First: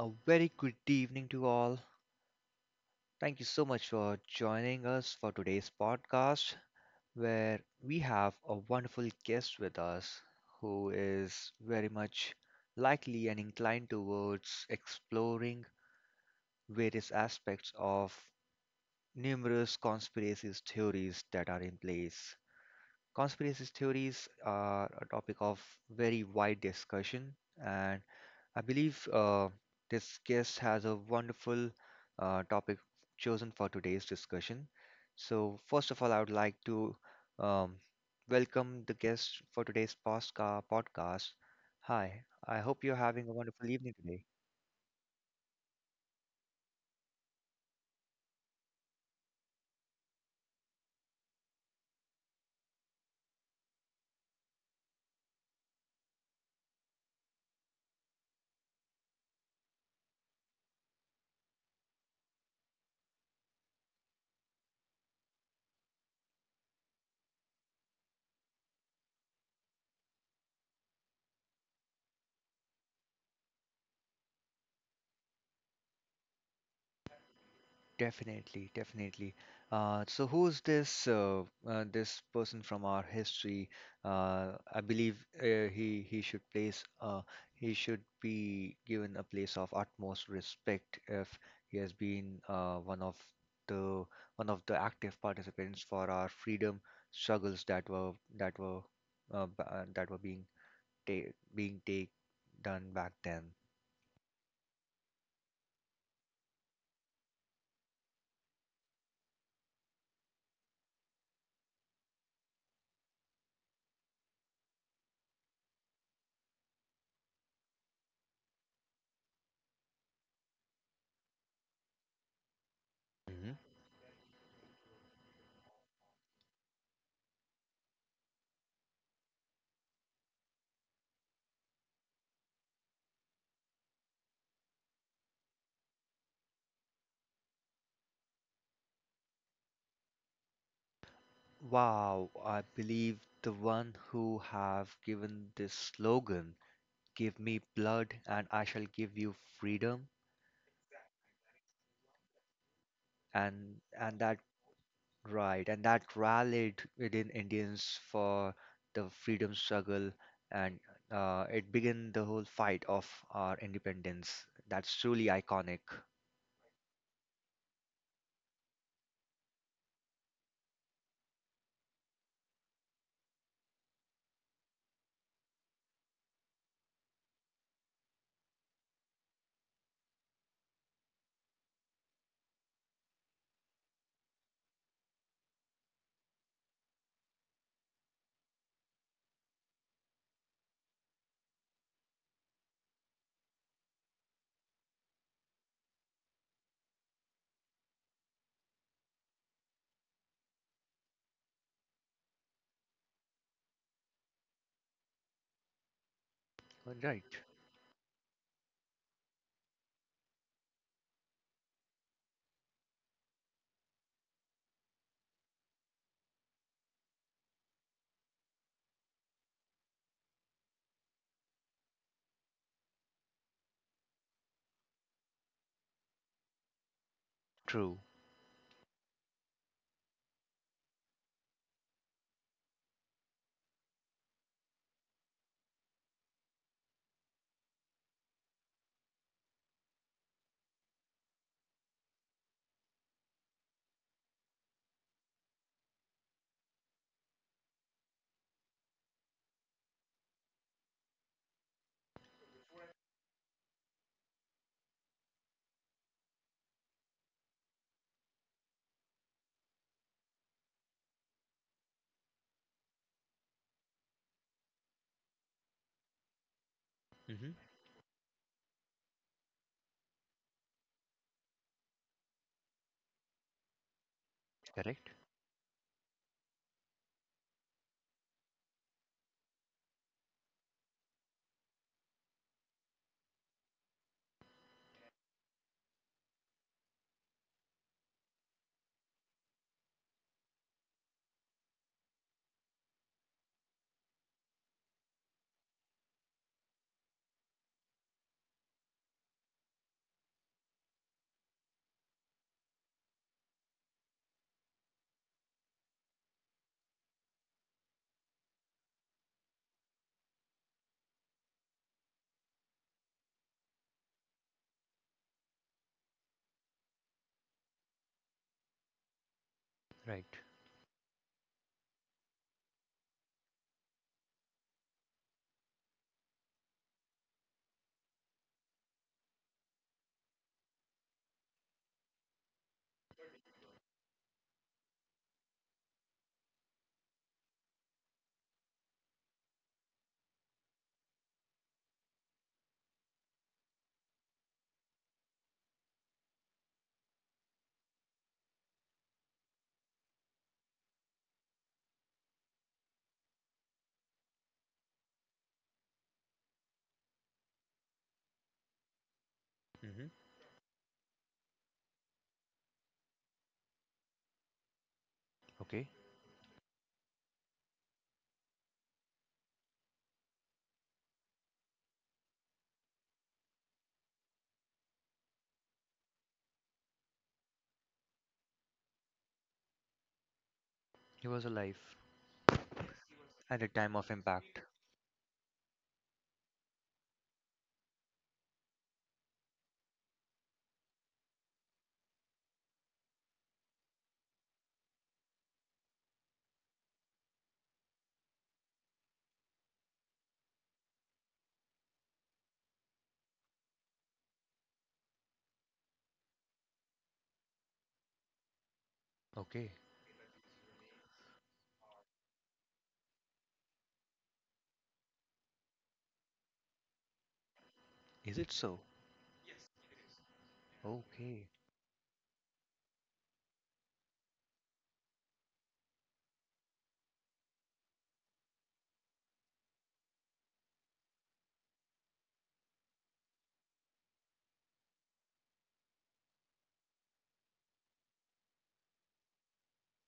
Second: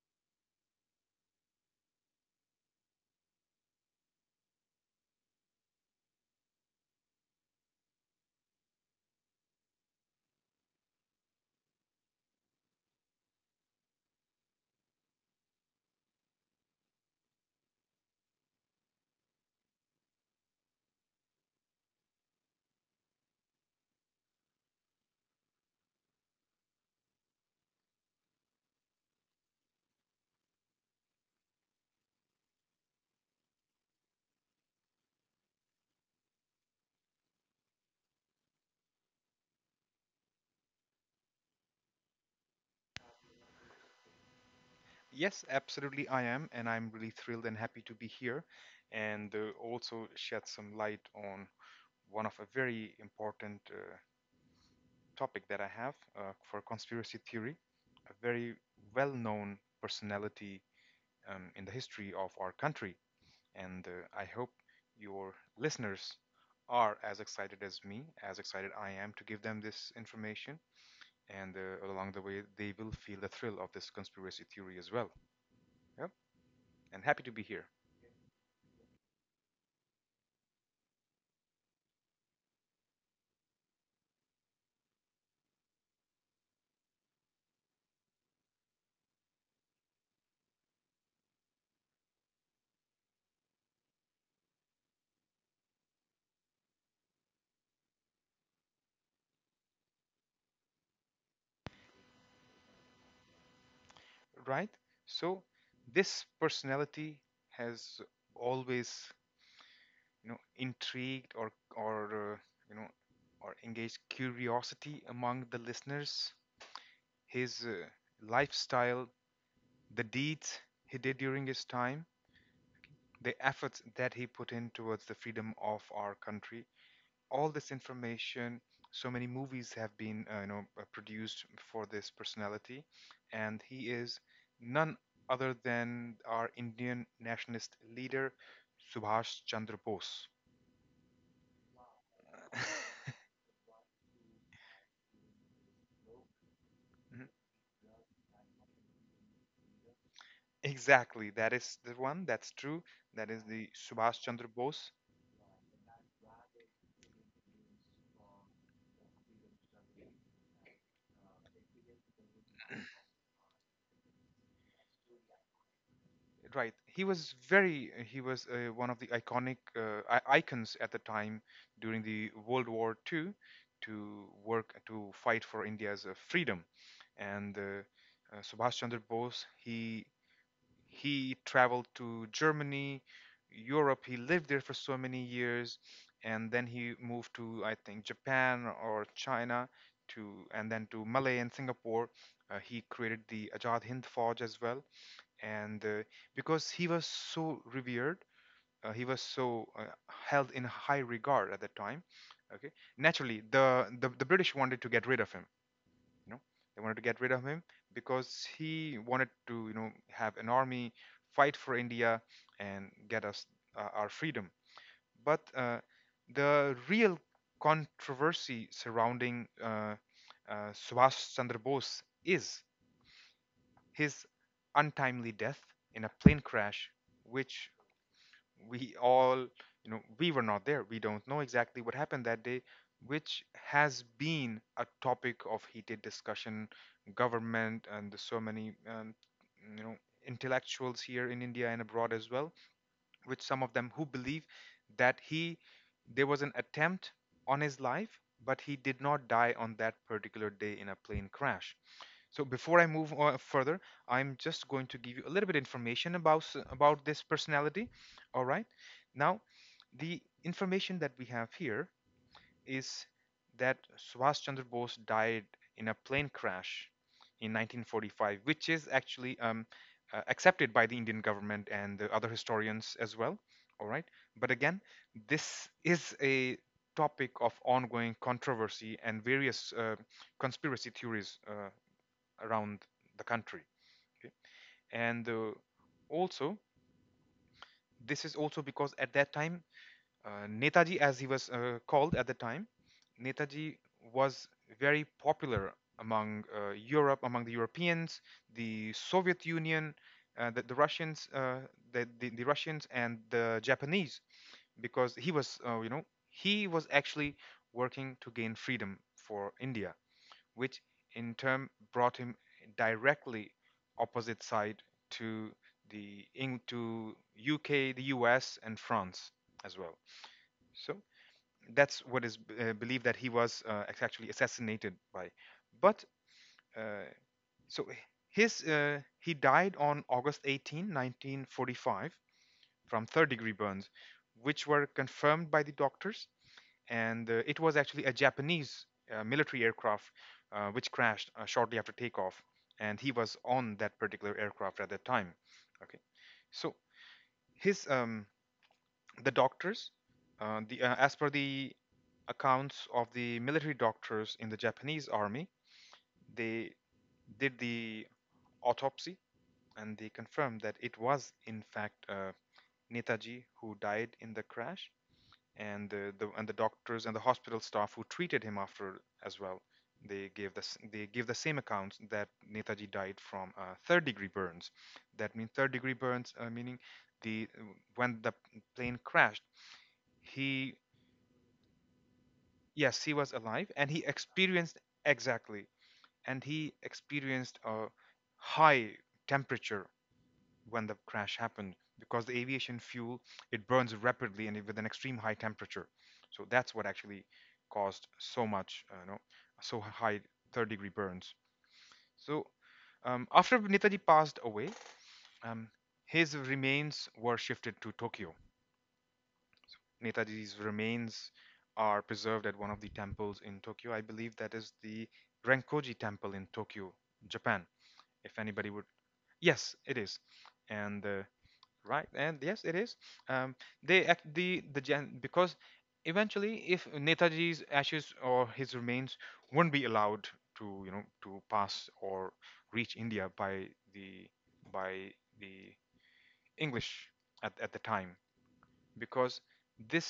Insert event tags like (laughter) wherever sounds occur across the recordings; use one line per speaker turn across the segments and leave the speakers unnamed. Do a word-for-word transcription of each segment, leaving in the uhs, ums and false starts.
A very good evening to all. Thank you so much for joining us for today's podcast, where we have a wonderful guest with us who is very much likely and inclined towards exploring various aspects of numerous conspiracy theories that are in place. Conspiracy theories are a topic of very wide discussion, and I believe uh, this guest has a wonderful uh, topic chosen for today's discussion. So, first of all, I would like to um, welcome the guest for today's posca- podcast. Hi, I hope you're having a wonderful evening today.
Yes, absolutely, I am, and I'm really thrilled and happy to be here and uh, also shed some light on one of a very important uh, topic that I have uh, for conspiracy theory, a very well-known personality um, in the history of our country. And uh, I hope your listeners are as excited as me, as excited I am to give them this information. And uh, along the way, they will feel the thrill of this conspiracy theory as well. Yep, and happy to be here.
Definitely, definitely. Uh, so who's this uh, uh, this person from our history? Uh, I believe uh, he he should place uh, he should be given a place of utmost respect if he has been uh, one of the one of the active participants for our freedom struggles that were that were uh, ba- uh, that were being ta being take done back then.
Right? So this personality has always, you know, intrigued or or uh, you know or engaged curiosity among the listeners. His uh, lifestyle, the deeds he did during his time, the efforts that he put in towards the freedom of our country, all this information, so many movies have been uh, you know uh, produced for this personality, and he is none other than our Indian nationalist leader Subhash Chandra Bose.
Wow,
(laughs) Mhm.
I believe the one who have given this slogan, "Give me blood and I shall give you freedom,"
Exactly, that is the one, that's true, that is the
and
Subhash
and that,
Chandra Bose.
right, and that rallied within Indians for the freedom struggle, and uh, it began the whole fight of our independence. That's truly iconic.
Right. He was very. He was uh, one of the iconic uh, I- icons at the time during the World War two to work to fight for India's uh, freedom. And uh, uh, Subhash Chandra Bose, he he traveled to Germany, Europe. He lived there for so many years, and then he moved to I think Japan or China to, and then to Malay and Singapore. Uh, he created the Ajad Hind Forge as well, and uh, because he was so revered, uh, he was so uh, held in high regard at that time. Okay, naturally the, the the British wanted to get rid of him, you know, they wanted to get
Right.
rid of him because he wanted to, you know, have an army, fight for India and get us uh, our freedom. But uh, the real controversy surrounding uh, uh, Subhash Chandra Bose is his untimely death in a plane crash, which
True.
we all, you know, we were not there. We don't know exactly what happened that day, which has been a topic of heated discussion, government, and there's so many, um, you know, intellectuals here in India and abroad as well, which some of them who believe that he, there was an attempt on his life, but he did not die on that particular day in a plane crash. So before I move on further, I'm just going to give you a little bit information about s- about this personality. All right. Now, the information that we have here is that Subhash Chandra Bose died in a plane crash in
Hmm.
nineteen forty-five, which is actually um, uh, accepted by the Indian government and the other historians as well. All right. But again,
Correct.
this is a topic of ongoing controversy and various uh, conspiracy theories. Uh, around the country. Okay? And uh, also, this is also because at that time, uh, Netaji, as he was uh, called at the time, Netaji was very popular among uh, Europe, among the Europeans, the Soviet Union, uh, the, the Russians, uh, the, the, the Russians and the Japanese, because he was, uh, you know, he was actually working to gain freedom for India, which in turn brought him directly opposite side to the Eng- to U K, the U S, and France as well.
Right.
So that's what is uh, believed that he was uh, actually assassinated by. But uh, so his uh, he died on August eighteenth, nineteen forty-five, from third degree burns, which were confirmed by the doctors, and uh, it was actually a Japanese uh, military aircraft uh, which crashed uh, shortly after takeoff, and he was on that particular aircraft at that time. Okay, so his um, the doctors, uh, the uh, as per the accounts of the military doctors in the Japanese army, they did the autopsy and
Hmm.
they confirmed that it was in fact uh, Netaji who died in the crash, and
Okay.
the, the and the doctors and the hospital staff who treated him after as well, they gave the they give the same accounts that Netaji died from uh, third degree burns. That means third degree burns uh, meaning the uh, when the plane crashed, he
He was alive.
yes he was
At the
alive and
time
he
of impact.
experienced exactly, and he experienced a high temperature when the crash happened because the aviation fuel, it burns rapidly and with an extreme high temperature. So that's what actually caused so much uh, you know, so high third degree burns. So um, after Netaji passed away, um, his remains were shifted to Tokyo.
Okay.
So Netaji's remains are preserved at one of the temples in Tokyo, I believe that is the Renkoji Temple in Tokyo, Japan,
Is
if
it
anybody
so?
would. Yes, it is, and uh,
Okay,
right, and yes, it is. Um, they act the the gen because eventually, if Netaji's ashes or his remains wouldn't be allowed to, you know, to pass or reach India by the by the English at at the time, because this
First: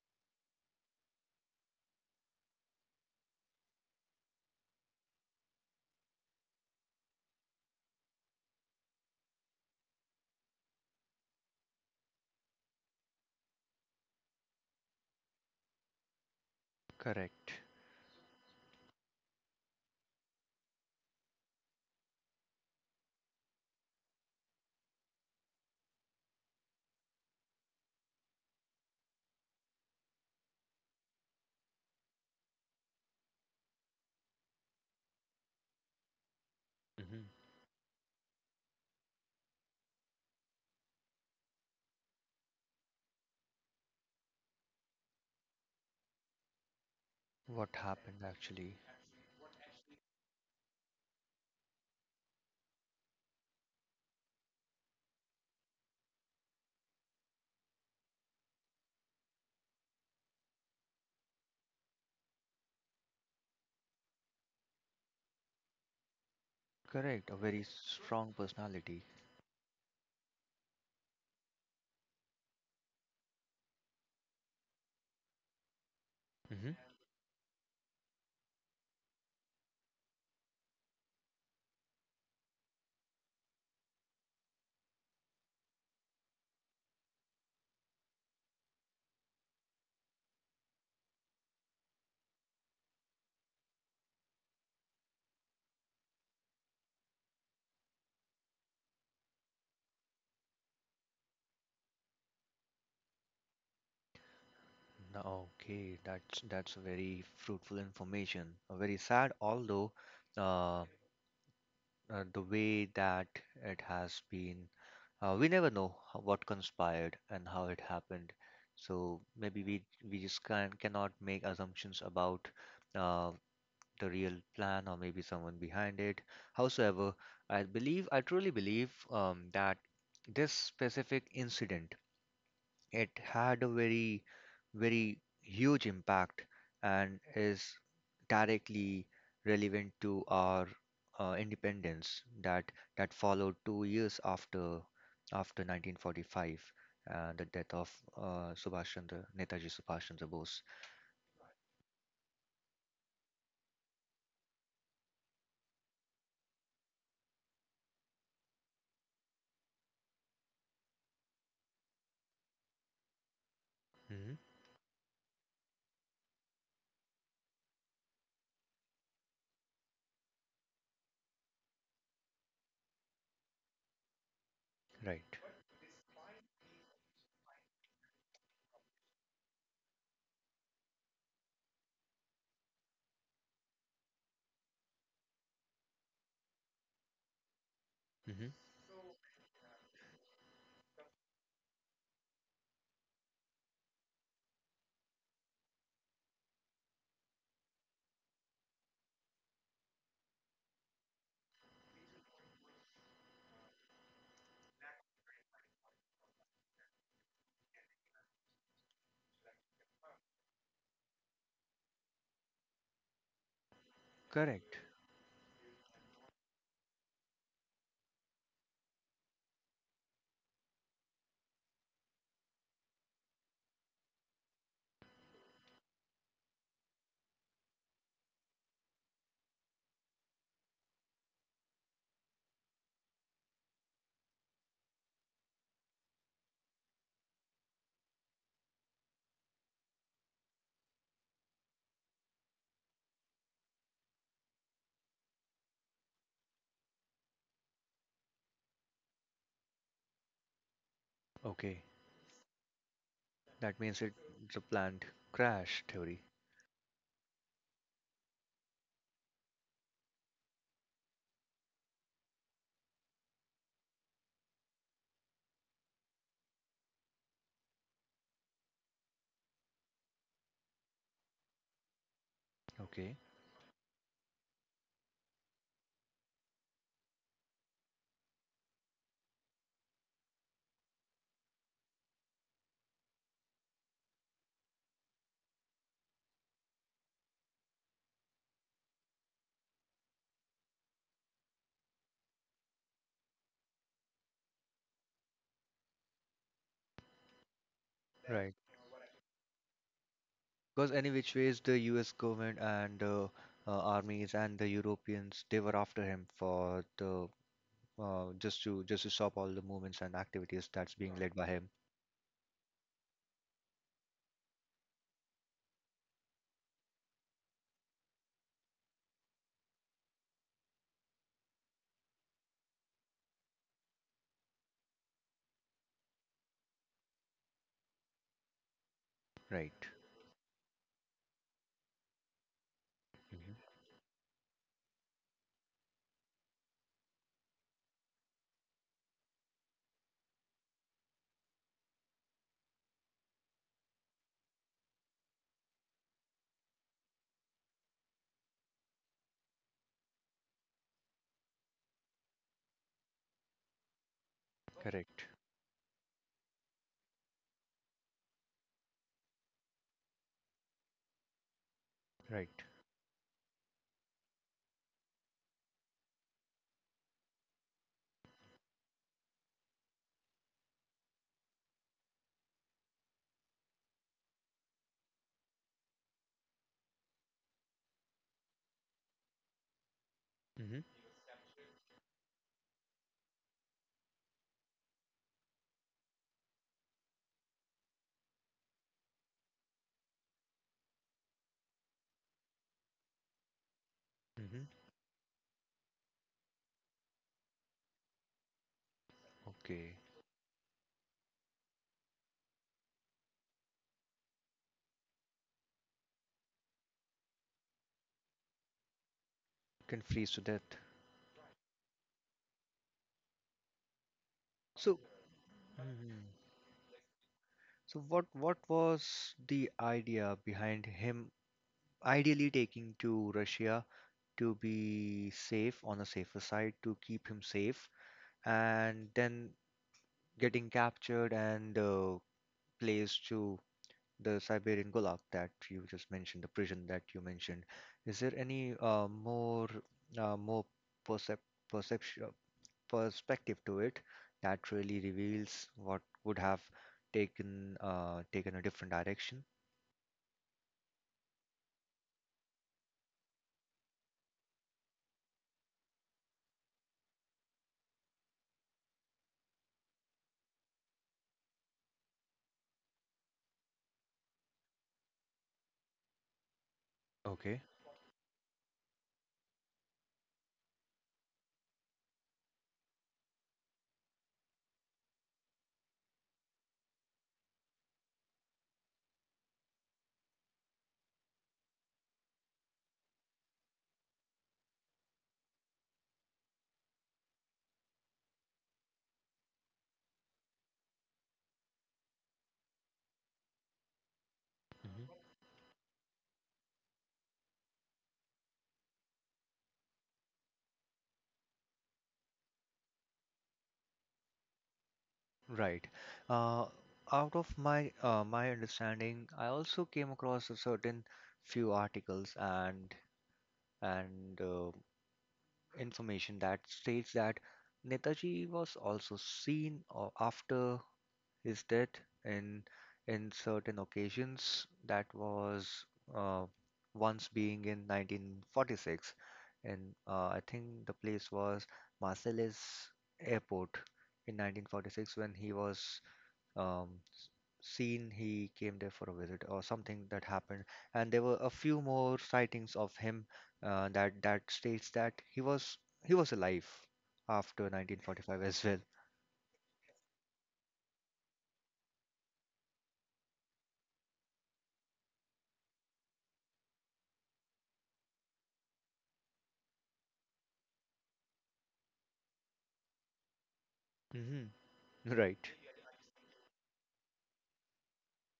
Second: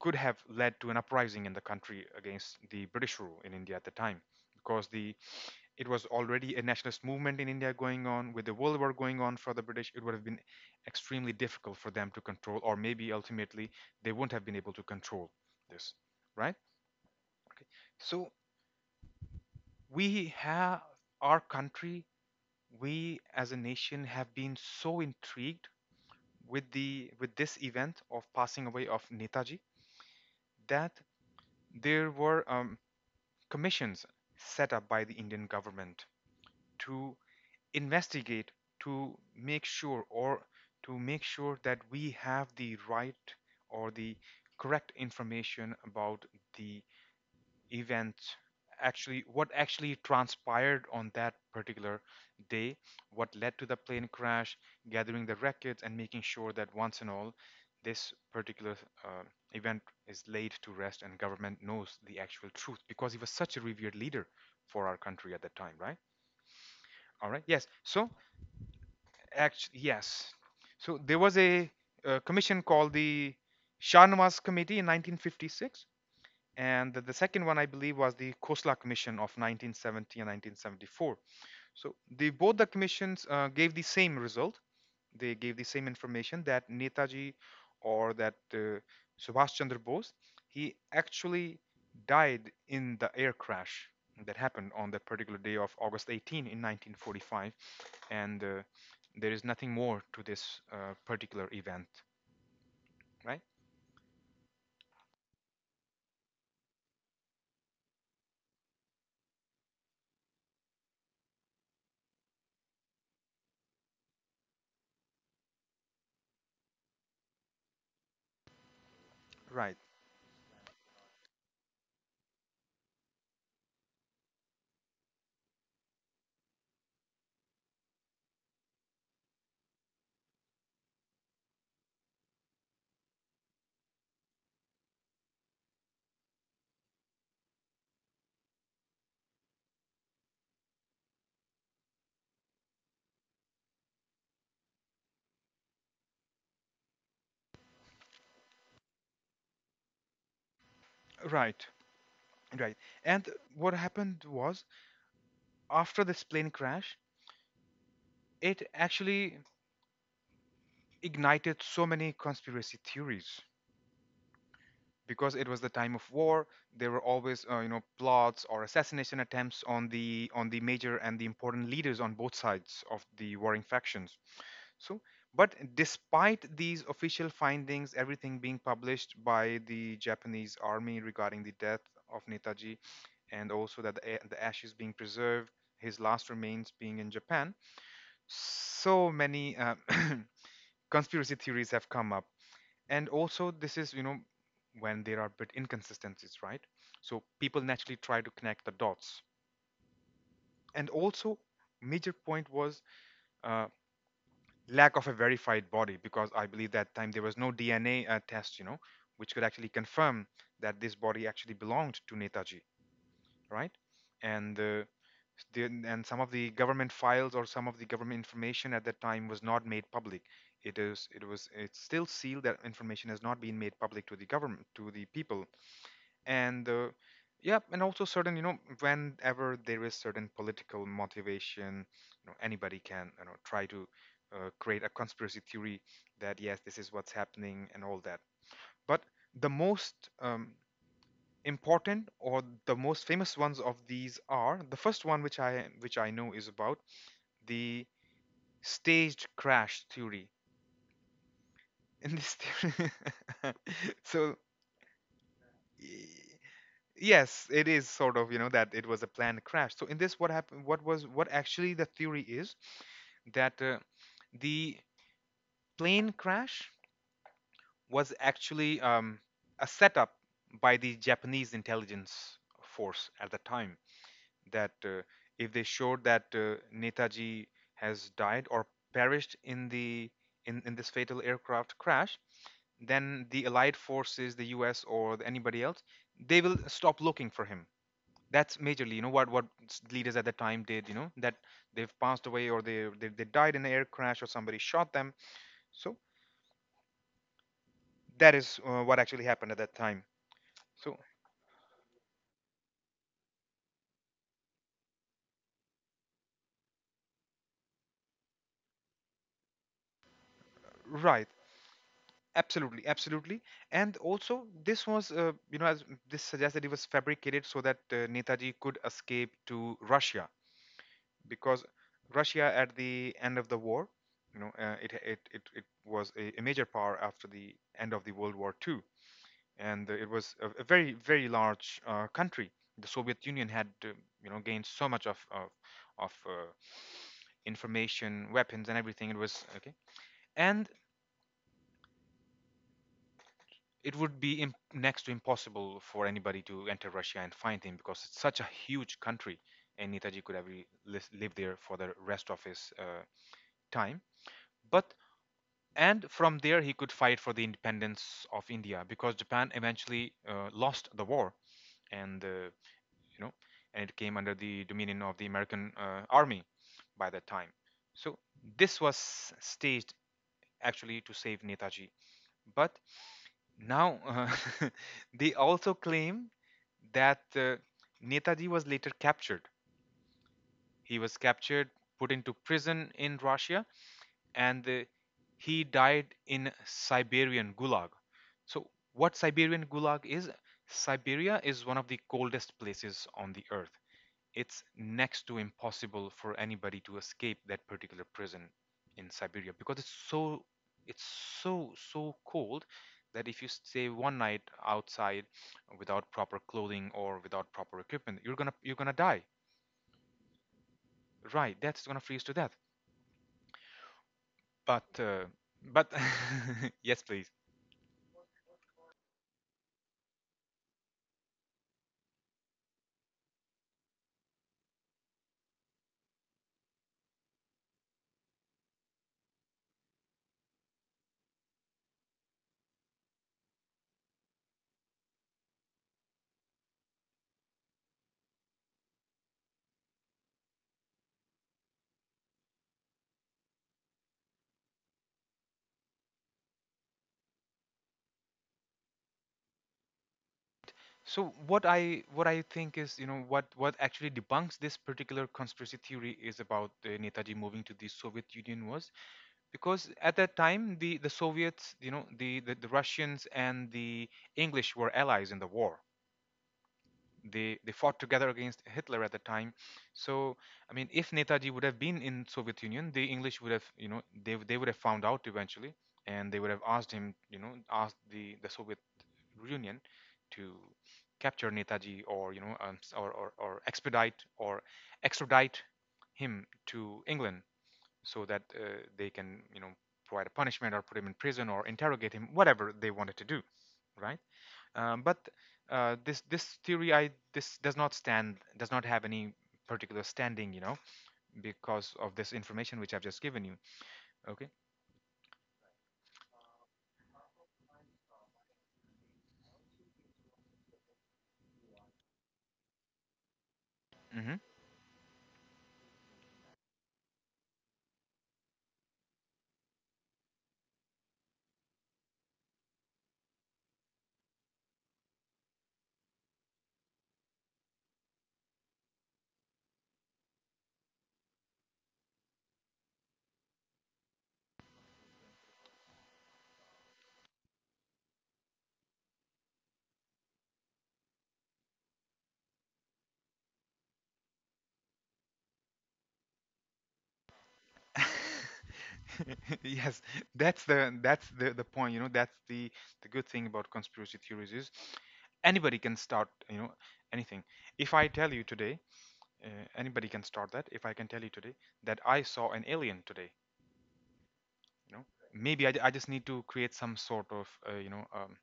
could have led to an uprising in the country against the British rule in India at the time, because the it was already a nationalist movement in India going on, with the World War going on for the British, it would have been extremely difficult for them to control, or maybe ultimately they wouldn't have been able to control this, right?
correct.
Okay. So we have our country, we as a nation have been so intrigued with the with this event of passing away of Netaji, that there were um, commissions set up by the Indian government to
Hmm.
investigate to make sure or to make sure that we have the right or the correct information about the
What
event,
happened actually?
actually what actually transpired on that particular day, what led to the plane crash, gathering the records and making sure that once and all this particular uh, event is laid to rest, and government knows the actual truth because he was such a revered leader for our country at that time, right? All
Correct, a
right,
very
yes, so
strong personality.
actually, yes. So there was a, uh commission called the Shahnawaz Committee in nineteen fifty-six,
Hmm.
and the, the second one, I believe, was the Khosla Commission of nineteen seventy and nineteen seventy-four. So the both the commissions uh, gave the same result. They gave the same information that Netaji or that uh, Subhash Chandra Bose, he actually died in the air crash that happened on that particular day of August eighteenth in nineteen forty-five, and uh, there is nothing more to this uh, particular event, right?
No. Okay, that's that's very fruitful information. Uh, Very sad, although uh, uh, the way that it has been, uh, we never know how, what conspired and how it happened. So maybe
Right,
we we just can cannot make assumptions about uh, the real plan or maybe someone behind it. Howsoever, I believe, I truly believe um, that this specific incident, it had a very, very huge impact and is directly relevant to our uh, independence that that followed two years after after nineteen forty-five, uh, the death of uh, Subhash Chandra Netaji Subhash Chandra Bose.
right, right. And what happened was after this plane crash, it actually ignited so many conspiracy theories
Hmm.
because it was the time of war, there were always uh, you know, plots or assassination attempts on the on the major and the important leaders on both sides of the warring factions, so
Right.
but despite these official findings, everything being published by the Japanese army regarding the death of Netaji and also that the, a- the ashes being preserved, his last remains being in Japan,
Hmm.
so many uh, (clears throat) conspiracy theories have come up. And also this is, you know, when there are bit inconsistencies, right, so people naturally try to connect the dots. And also major point was uh, lack of a verified body because I believe that time there was no DNA uh, test, you know, which could actually confirm that this body actually belonged to Netaji, right? And
Correct.
uh, the, and some of the government files or some of the government information at that time was not made public, it is it was it's still sealed, that information has not been made public to the government, to the people. And uh, yeah, and also certain, you know, whenever there is certain political motivation, you know, anybody can, you know, try to uh, create a conspiracy theory that yes, this is what's happening and all that. But the most um, important or the most famous ones of these are the first one, which I which i know, is about the staged crash theory.
Okay.
(laughs) In this theory, (laughs)
That means it
so
the planned crash
e,
theory.
yes, it is sort of, you know, that it was a planned crash. So in this, what happened, what was, what actually the theory is that uh, the plane crash was actually um, a setup by the Japanese intelligence force
Okay,
at the time. That uh, if they showed that uh, Netaji has died or perished in the in, in this fatal aircraft crash, then the Allied forces, the U S or the- anybody else, they will stop looking for him. That's majorly you know what what s- leaders at the time did, you know that they've passed away or they they, they died in an air crash or somebody shot them. So that is
right.
uh, what actually happened at that time. So
Because any which ways the U S government and uh, uh, armies and the Europeans, they were after him for the uh, just to just to stop all the movements and activities that's being
right,
led by him.
absolutely, absolutely. And also this was uh, you know as this suggests that it was fabricated so that uh, Netaji could escape to Russia, because Russia at the end of the war, you know uh, it, it it it was a, a major power after the end of the World War Two.
Right.
And uh, it was a, a very very large uh, country. The Soviet Union had
Hmm.
uh, you know gained so much of of, of uh, information, weapons, and everything. It was okay, and it would be imp- next to impossible for anybody to enter Russia and find him because it's such a huge country, and Netaji could have re- lis- live there for the rest of his uh, time. But
Correct.
and from there he could fight for the independence of India because Japan eventually uh, lost the war and uh,
Right.
you know, and it came under the dominion of the American uh, army by that time. So this was staged actually to save Netaji. But now uh, (laughs) they also claim that uh, Netaji was later captured.
Mm-hmm.
He was captured, put into prison in Russia, and uh, he died in Siberian Gulag. So, what Siberian Gulag is? Siberia is one of the coldest places on the earth. It's
Mm-hmm.
next to impossible for anybody to escape that particular prison in Siberia because it's
Okay.
so, it's so so cold that if you stay one night outside without proper clothing or without proper equipment, you're gonna you're gonna die.
Can freeze to death.
Right, that's gonna freeze to death. But
So.
uh, but
Mhm.
(laughs) yes, please.
So what what was the idea behind him ideally taking to Russia, to be safe, on a safer side, to keep him safe, and then getting captured and uh, placed to the Siberian Gulag that you just mentioned, the prison that you mentioned. Is there any uh, more uh, more percep perception uh, perspective to it that really reveals what would have taken uh, taken a different direction?
So what i what I think is, you know what what actually debunks this particular conspiracy theory is about uh, Netaji moving to the Soviet Union was because at that time the the Soviets, you know the, the the Russians and the English were allies in the war. they
Okay.
they fought together against Hitler at the time. So I mean, if Netaji would have been in Soviet Union, the English would have, you know they, they would have found out eventually, and they would have asked him, you know asked the the Soviet Union to capture Netaji, or you know um, s- or, or or expedite or extradite him to England, so that uh, they can, you know, provide a punishment or put him in prison or interrogate him, whatever they wanted to do, right? Um, but uh, this this theory, I this does not stand, does not have any particular standing, you know, because of this information which I've just given you. Okay.
Right. Uh, out of my uh, my understanding, I also came across a certain few articles and
Hmm.
and uh, information that states that Netaji was also seen or after his death in in certain occasions, that was uh, once being in nineteen forty-six, and uh, I think the place was Marseilles Airport in nineteen forty-six, when he was um, seen. He came there for a visit or something that happened, and there were a few more sightings of him, uh, that that states that he was he was alive after nineteen forty-five as well.
(laughs) Yes, that's the, that's the the point. You know, that's the the good thing about conspiracy theories is anybody can start. You know, anything. If I tell you today uh, anybody can start that, if i can tell you today that I saw an alien today,
Hmm.
you know,
(laughs) right.
maybe i, I just need to create some sort of uh, you know um,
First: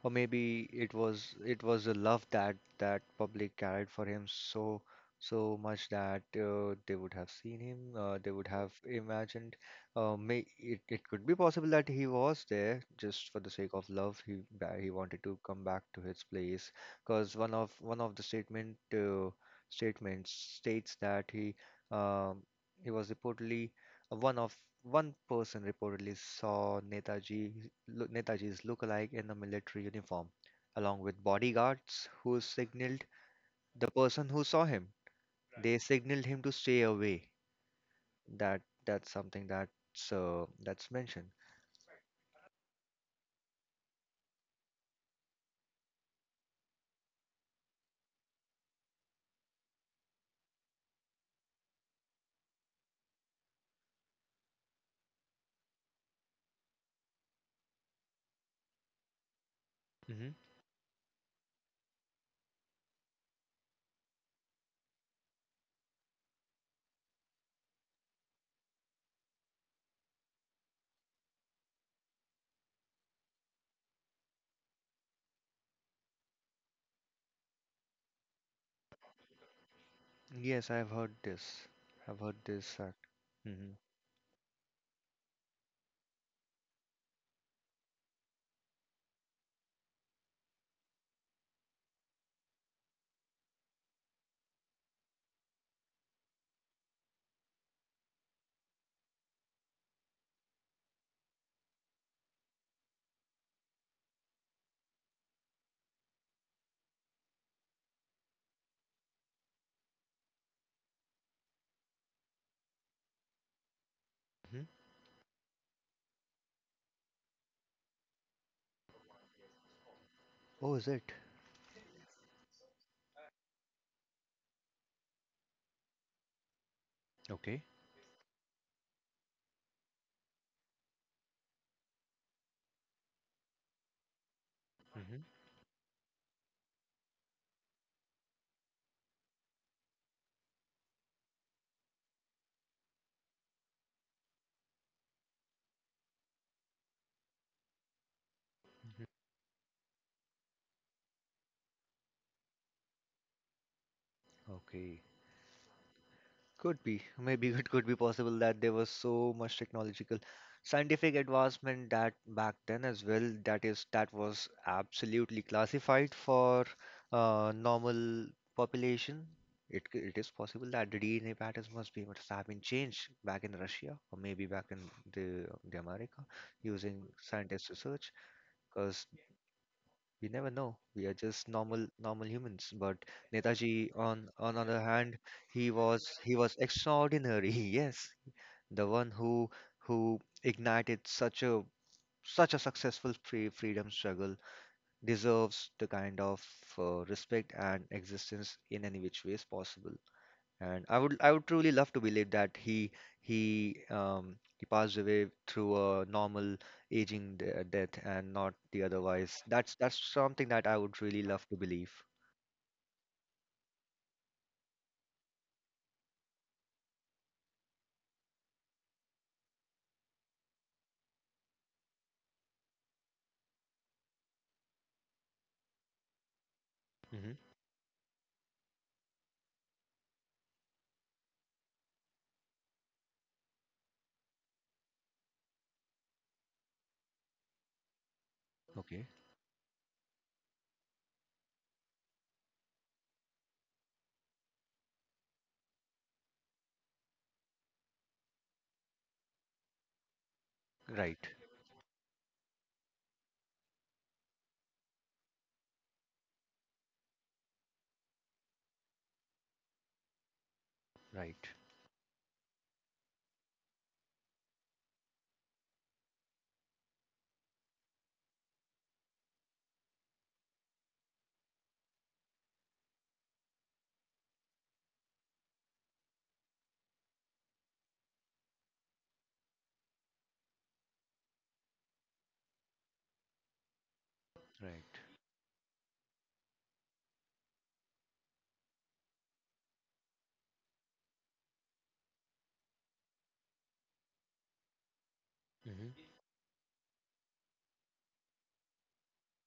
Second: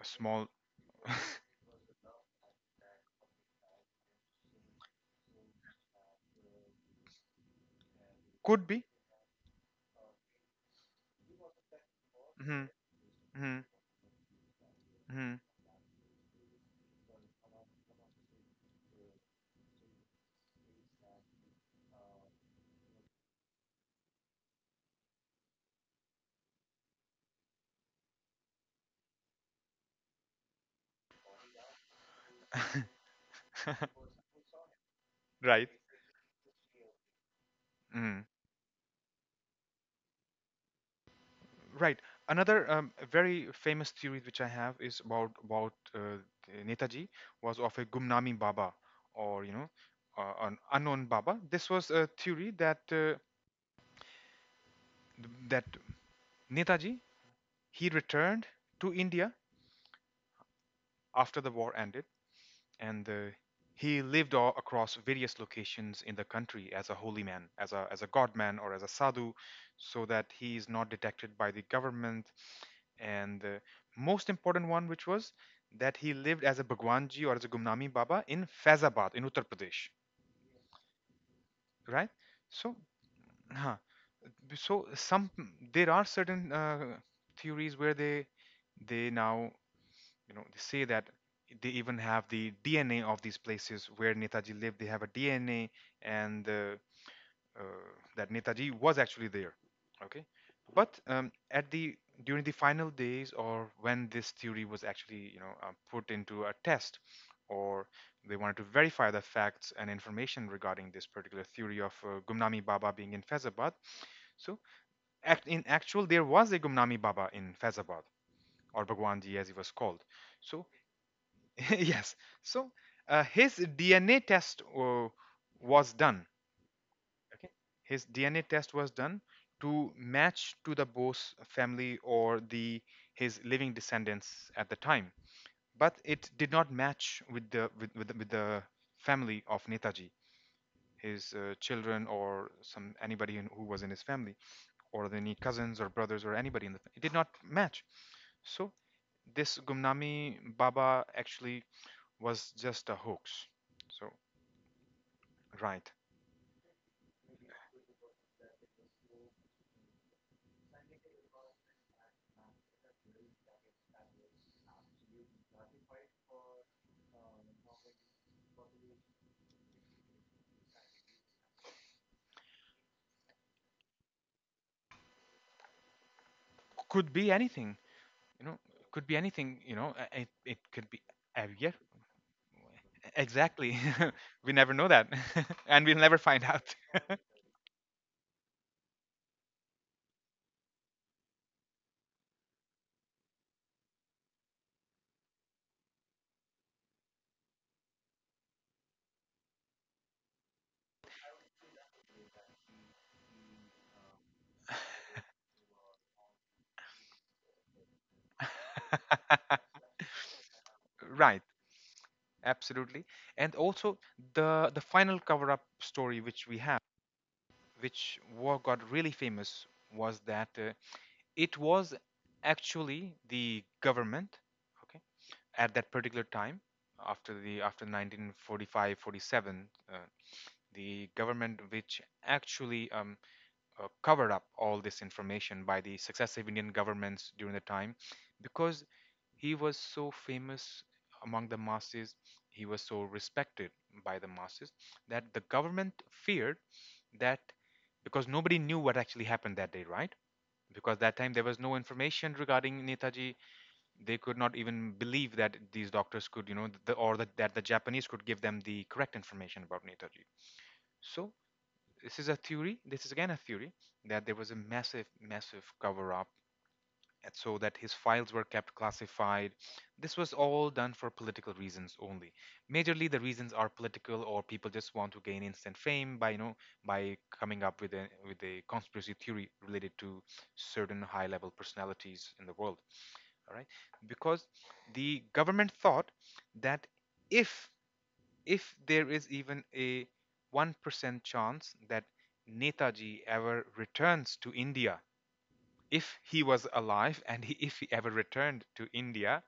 a
Or maybe
small
it was it
(laughs)
was a love that that public carried for him, so so much that uh, they would have seen him, uh, they would
could
have
be.
imagined. Uh, may it, it could be possible that he was
Mhm,
there just for the
mhm,
sake of love, he ba- he wanted
mhm.
to come back to his place. Because one of one of the statement uh, statements states that he um, he was reportedly, one of one person reportedly saw Netaji, lo- Netaji's lookalike in a military uniform, along with bodyguards who signaled the
(laughs)
person who saw him.
right.
They signaled him to stay away.
Mm.
That that's something that's uh, that's mentioned.
Right, another um, very famous theory which I have is about about uh, the Netaji was of a Gumnami Baba, or you know, uh, an unknown baba. This was a theory that uh, that Netaji, he returned to India
Hmm.
after the war ended, and uh, he lived all across various locations in the country as a holy man, as a as a god man, or as a sadhu, so that he is not detected by the government. And the most important one, which was that he lived as a Bhagwanji or as a Gumnami Baba in Faizabad in Uttar Pradesh,
Yes, I've heard this.
right?
I've heard
So,
this. Uh, mm-hmm.
huh. So some, there are certain uh, theories where they they now, you know they say that they even have the DNA of these places where Netaji lived, they have a DNA, and uh, uh, that Netaji was actually there. Okay. But um, at the during the final days, or when this theory was actually, you know uh, put into a test, or they wanted to verify the facts and information regarding this particular theory of uh, Gumnami Baba being in Fezabad. So act, in actual there was a Gumnami Baba in Fezabad, or Bhagwanji as he was called. So
Oh, is it?
(laughs) yes. So uh, his D N A test uh, was done.
Okay.
His D N A test was done to match to the Bose family or the his living descendants at the time,
Hmm.
but it did not match with the with, with, the, with the family of Netaji, his uh, children or some anybody in, who was in his family, or any cousins or brothers or anybody in the, it did not match. So this Gumnami Baba actually was just a hoax. So
Okay.
right.
Could be. Maybe it could be possible that there was so much technological scientific advancement that back then as well, that is that was absolutely classified for uh, normal population. It, c- it is possible that the D N A patterns must be must have been changed back in Russia, or maybe back in the, the America, using
Could be
scientist
anything,
research,
you know,
because
could be anything, you know, uh,
we
it,
never
it
know.
could be,
We are just
uh, yeah,
normal normal humans. But
exactly.
Netaji, on
(laughs) We
on
never
other
know that,
hand,
(laughs)
he
and we'll
was
never
he
find
was
out.
extraordinary. (laughs) Yes, the one who who ignited such a such a successful free freedom struggle deserves the kind of uh, respect and existence in any which ways possible. And I would I would truly love to believe that he he um he passed away through a normal aging de death, and not the otherwise. That's
(laughs)
that's something that I would really
Right,
love to believe.
absolutely. And also the the final cover up story which we have, which war got really famous, was that uh, it was actually the government, okay, at that particular time,
Hmm.
after the after nineteen forty-five forty-seven uh, the government which actually um, uh, covered up all this information by the successive Indian governments during the time, because
Okay.
he was so famous among the masses, he was so respected by the masses, that the government feared that, because nobody knew what actually happened that day, right? Because that
Right.
time there was no information regarding Netaji, they could not even believe that these doctors could, you know, the, or that that the Japanese could give them the correct information about Netaji. So
Right.
this is a theory, this is again a theory, that there was a massive massive cover up, and so that his files were kept classified. This was all done for political reasons only. Majorly the reasons are political, or people just want to gain instant fame by, you know, by coming up with a with a conspiracy theory related to certain high level personalities in the world, all right? Because
Right.
the government thought that if if there is even a one percent chance that Netaji ever returns to India,
Hmm.
if he was alive and he, if he ever returned to India,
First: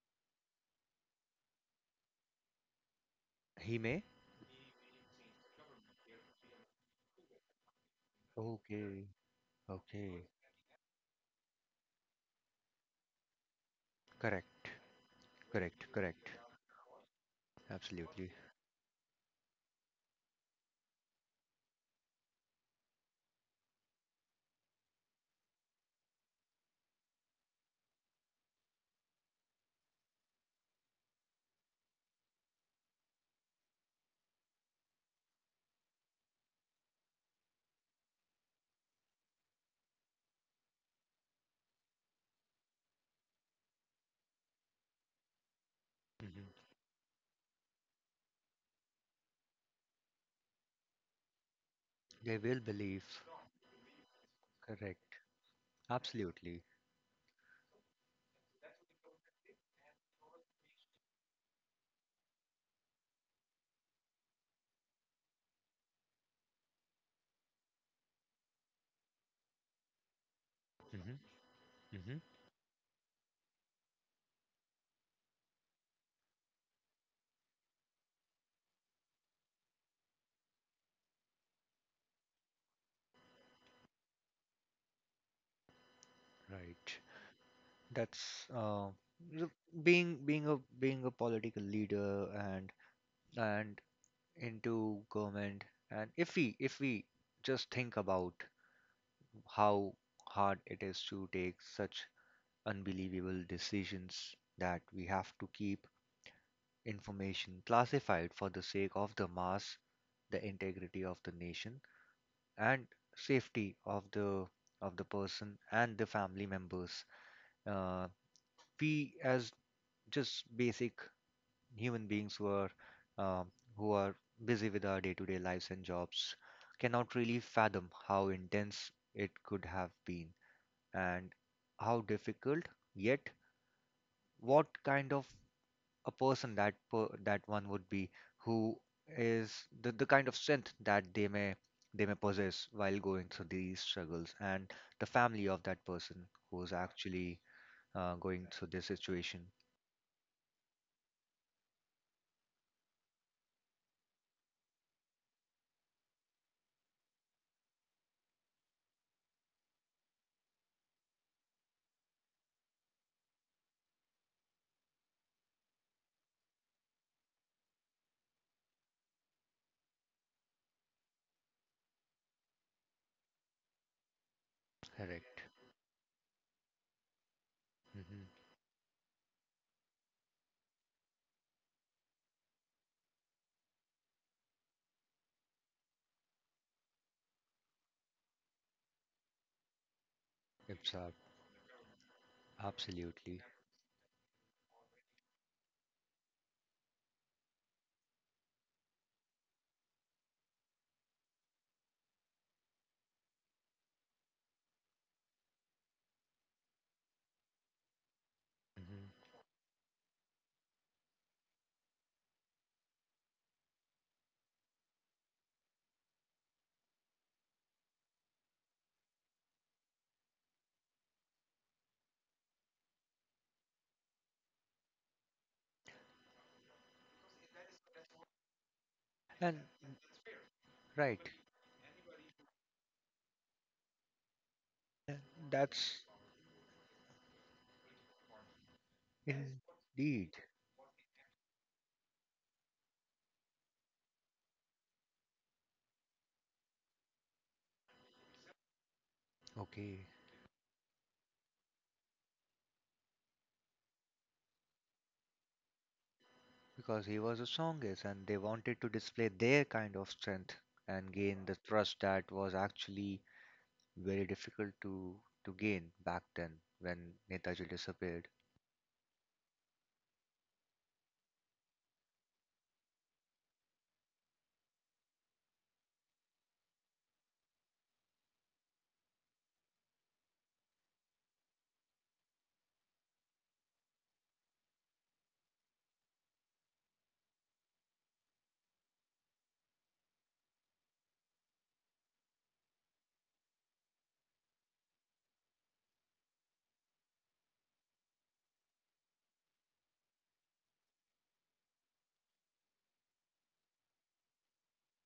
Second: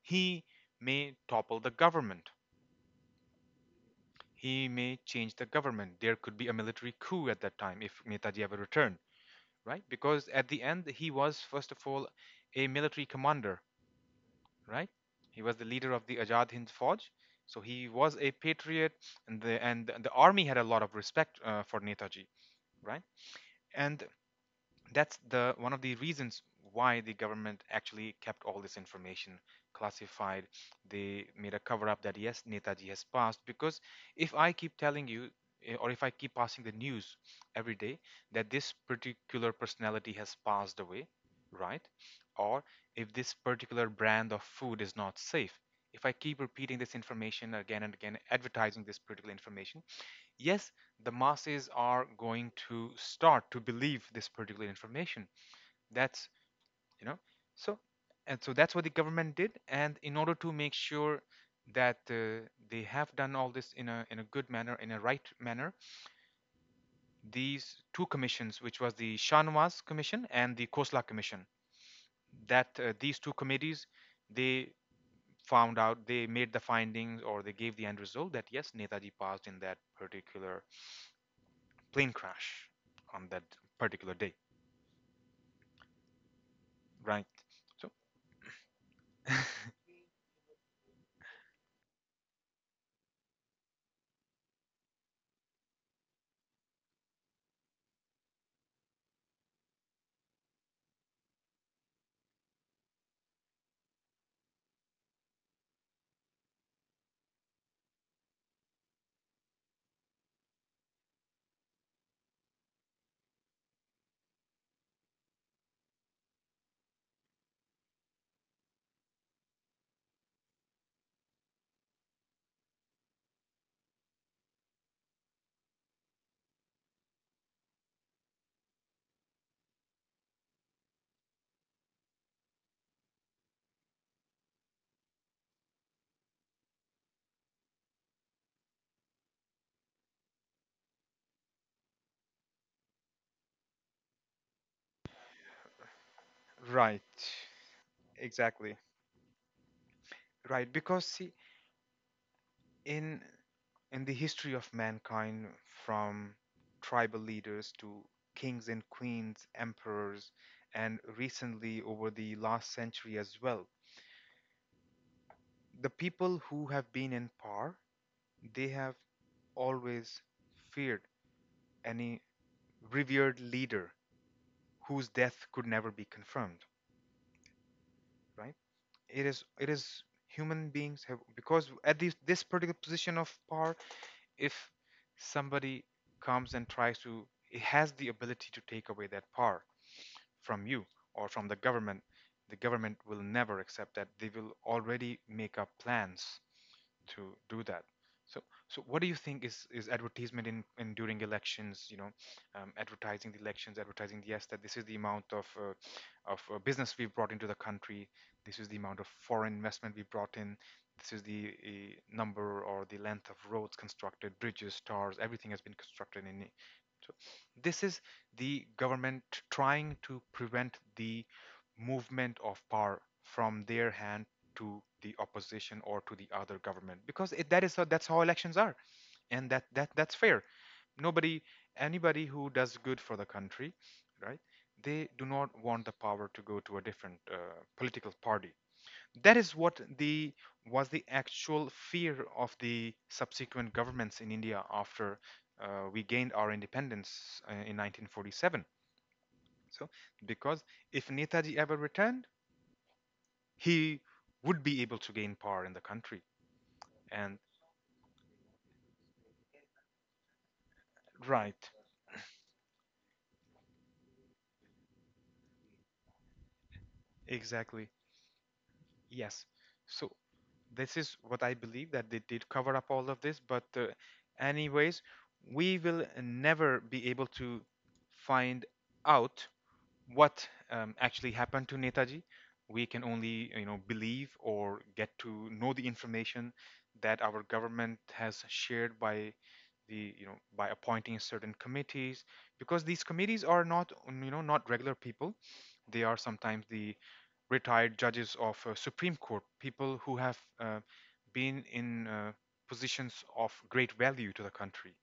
he may topple the government.
He may?
He may change the government. There could be a military coup at that time if Netaji ever returned,
Okay.
right? Because
Okay.
at the end, he was, first of all, a military commander.
Correct.
Right? He was the
Correct.
leader of the
Correct.
Ajad Hind Fauj, so he was a
Absolutely.
patriot, and the and the army had a lot of respect uh, for Netaji, right? And that's the one of the reasons why the government actually kept all this information classified. They made a cover up that yes, Netaji has passed, because if I keep telling you, eh, or if I keep passing the news every day that this particular personality has passed away, right, or if this particular brand of food is not safe, if I keep
Hmm.
repeating this information again and again, advertising this particular information, yes, the masses are
They
going
will
to
believe.
start to believe this particular
Correct.
information. That's,
Absolutely.
you know, so, and so that's what the government did. And in order to make sure that uh, they have done all this in a, in a good manner, in a right manner, these two commissions, which was the Shah Nawaz Commission and the Khosla
Hmm.
Commission,
Hmm.
that uh, these two committees, they found out, they made the findings, or they gave the end result that yes, Netaji passed in that particular plane crash on that particular day,
Right.
right? So,
That's uh, you-
(laughs)
being being a being a political leader and and into government. And if we if we just think about how hard it is to take such unbelievable decisions, that we have to keep information classified for the sake of the mass, the integrity of the nation, and safety of the of the person and the family members. Uh, we as just basic human beings, who are um, who are busy with our day-to-day lives and jobs, cannot really fathom how intense it could have been, and how difficult, yet what kind of a person, that per, that one would be, who is the, the kind of strength that they may they may possess while going through these struggles, and the family of that person who's
right,
actually uh, going through
exactly,
this situation.
right. Because see, in in the history of mankind, from tribal leaders to kings and queens, emperors, and recently over the last century as well, the people who have been in power, they have always feared any revered leader whose
Correct.
death could never be confirmed, right? it is it is human beings have, because at this this particular position of power, if somebody comes and tries to, it has the ability to take away that power from you
Mm-hmm.
or from the government. The government will
Absolutely.
never accept that, they will already make up plans to do that. So, so what do you think is is advertisement in, in during elections? You know, um, advertising the elections, advertising yes, that this is the amount of uh, of uh, business we've brought into the country. This is the amount of
Mhm.
foreign investment we brought in. This is the uh, number or the length of roads constructed, bridges, towers, everything has been constructed in. So, this is the government trying to prevent the movement of power from their hand to the opposition or to the other government, because it, that is how, that's how elections are, and
And
that that that's fair.
right,
Nobody, anybody who does good for the country, right, they
uh,
do not want the
that's
power to go to a different uh, political party. That is what the
indeed
was the actual fear of the subsequent governments in India after uh, we gained our independence uh, in nineteen forty-seven. So
okay,
because if Netaji ever returned, he would be able to gain power in the country.
because he
And
was a songist and they wanted to display their kind of strength and gain
right,
the trust that was actually very difficult to to gain back then when Netaji
exactly,
disappeared.
yes. So this is what I believe, that they did cover up all of this, but uh, anyways, we will never be able to find out what um, actually happened to Netaji. We can only, you know, believe or get to know the information that our government has shared by the, you know, by appointing certain committees, because these committees are not, you know, not regular people. They are sometimes the retired judges of uh, Supreme Court, people who have uh, been in uh, positions of great value to the country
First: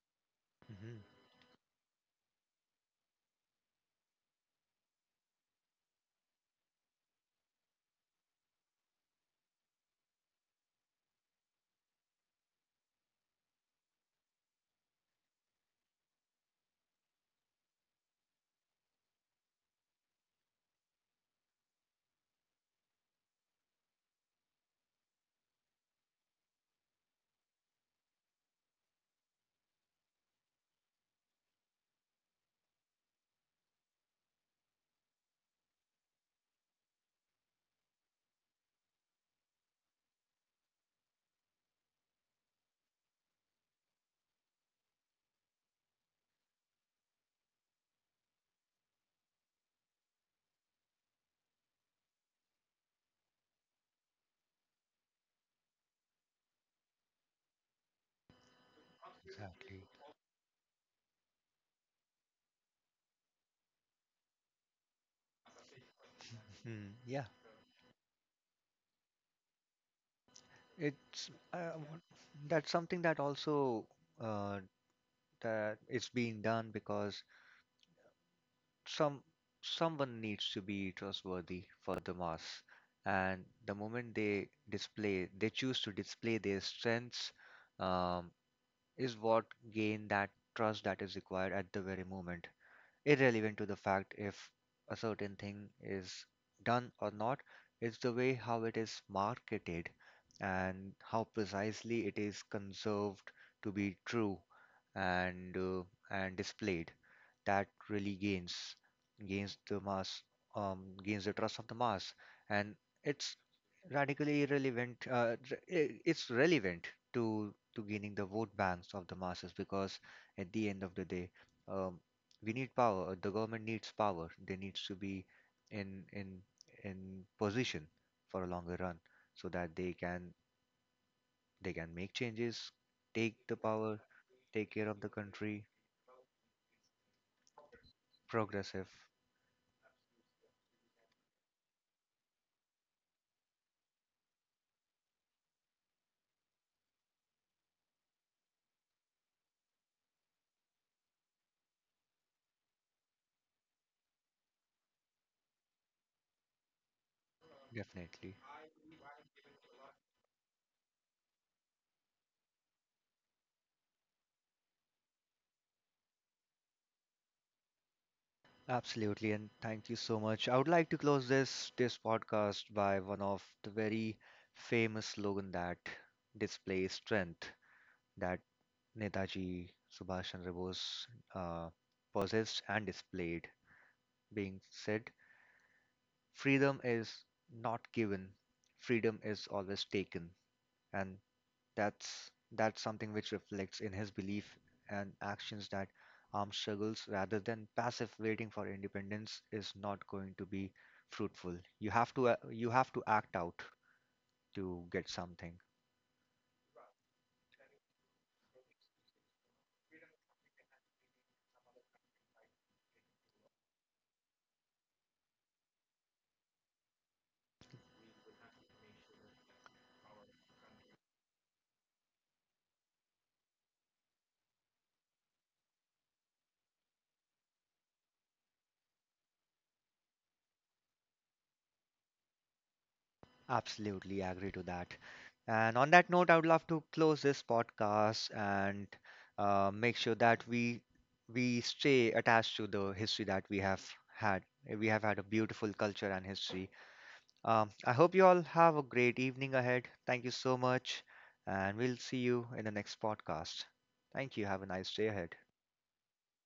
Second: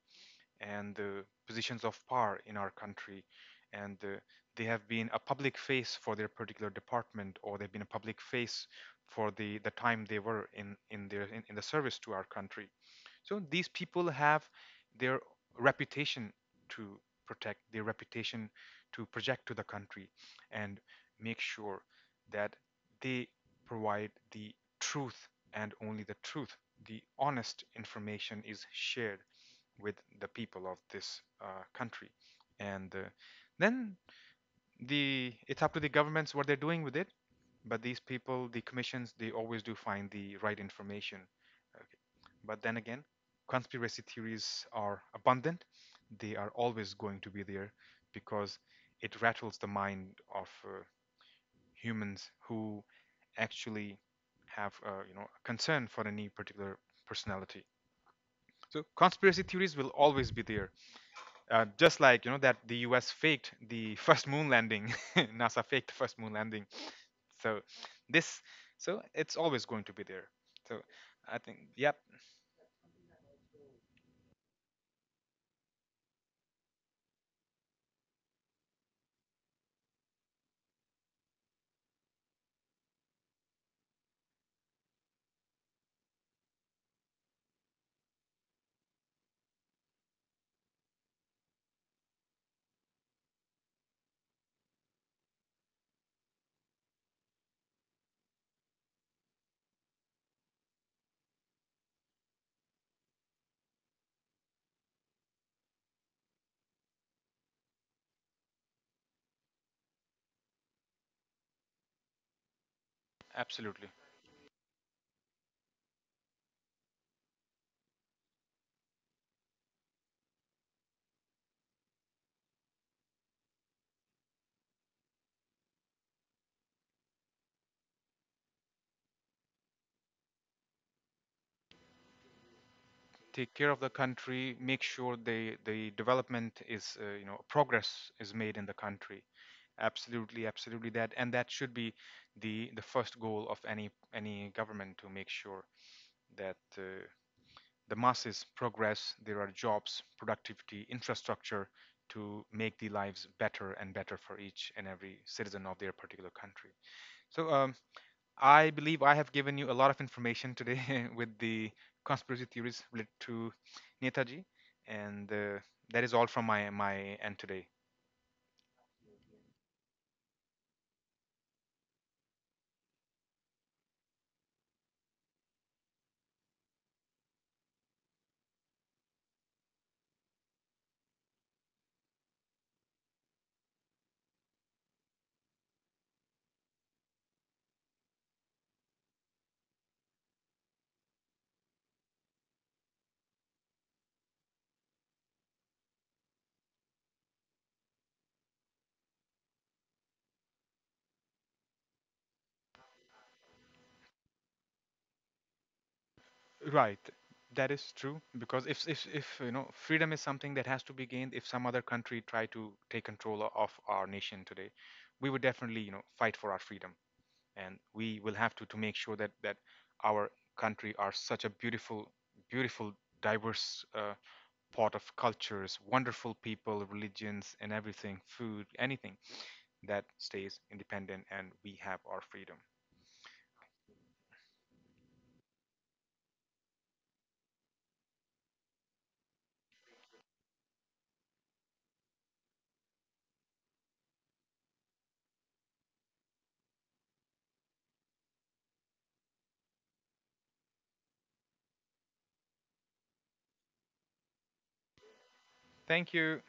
and
Hmm.
uh, positions of power in our country. And uh, they have been a public face for their particular department, or they've been a public face for the, the time they were in, in, their, in, in the service to our country. So these people have their reputation to protect, their reputation to project to the country, and make sure that they provide the truth and only the truth. The honest information is shared with the people of this uh, country. And uh, then the it's up to the governments what they're doing with it. But these people, the commissions, they always do find the right information. Okay. But then again, conspiracy theories are abundant. They are always going to be there because it rattles the mind of uh, humans who actually have uh, you know a concern for any particular personality. So conspiracy theories
Exactly.
will always be there, uh, just like, you know, that the U S faked the (laughs) first moon landing, (laughs) NASA faked the first moon landing.
Mhm. Yeah,
So this, so it's always going to be there. So
it's
I think,
uh,
yep,
what- that's something that also, uh, that it's being done because some someone needs to be trustworthy for the mass, and the moment they display they choose to display their strengths, um, is what gain that trust that is required at the very moment, irrelevant to the fact if a certain thing is done or not. It's the way how it is marketed and how precisely it is conserved to be true and uh, and displayed that really gains gains the mass, um, gains the trust of the mass, and it's
absolutely.
radically irrelevant uh, r- I- it's relevant to to gaining the vote banks of the masses, because at the end of the day, um, we need power. The government needs power. They needs to be in in in position for a longer run, so that they can they can make changes, take
Take
the
care of the
power,
country.
take
Make
care of the
sure the
country.
the development is, uh, you know progress is made in the
Progressive,
country. Absolutely, absolutely, that, and that should be the the first goal of any any government to make sure that. Uh, The masses progress, there are jobs, productivity, infrastructure to make the lives better and better for each and every citizen of their particular country. So um,
definitely,
I believe I have given you a lot of information today (laughs) with the conspiracy theories related to Netaji, and uh, that is all from my my end today.
absolutely. And thank you so much. I would like to close this this podcast by one of the very famous slogan that displays strength that Netaji Subhash Chandra Bose uh, possessed and displayed, being said, freedom is not given, freedom is always taken. And that's that's something which reflects in his belief and actions, that armed struggles rather than passive waiting for independence is not going to be fruitful. You have to uh, you have to act out to get something.
Right. That is true because if, if if you know, freedom is something that has to be gained. If some other country try to take control of our nation today, we would definitely, you know, fight for our freedom, and we will have to to make sure that that our country are such a beautiful beautiful diverse uh, pot of cultures, wonderful people, religions, and everything, food, anything, that stays independent and we have our freedom.
Absolutely agree to that. And on that note, I would love to close this podcast, and uh, make sure that we we stay attached to the history that we have had. We have had a beautiful culture and history. Um, I hope you all have a great evening ahead. Thank you so much, and we'll see you in the next podcast. Thank you. Have a nice day ahead.
Thank you.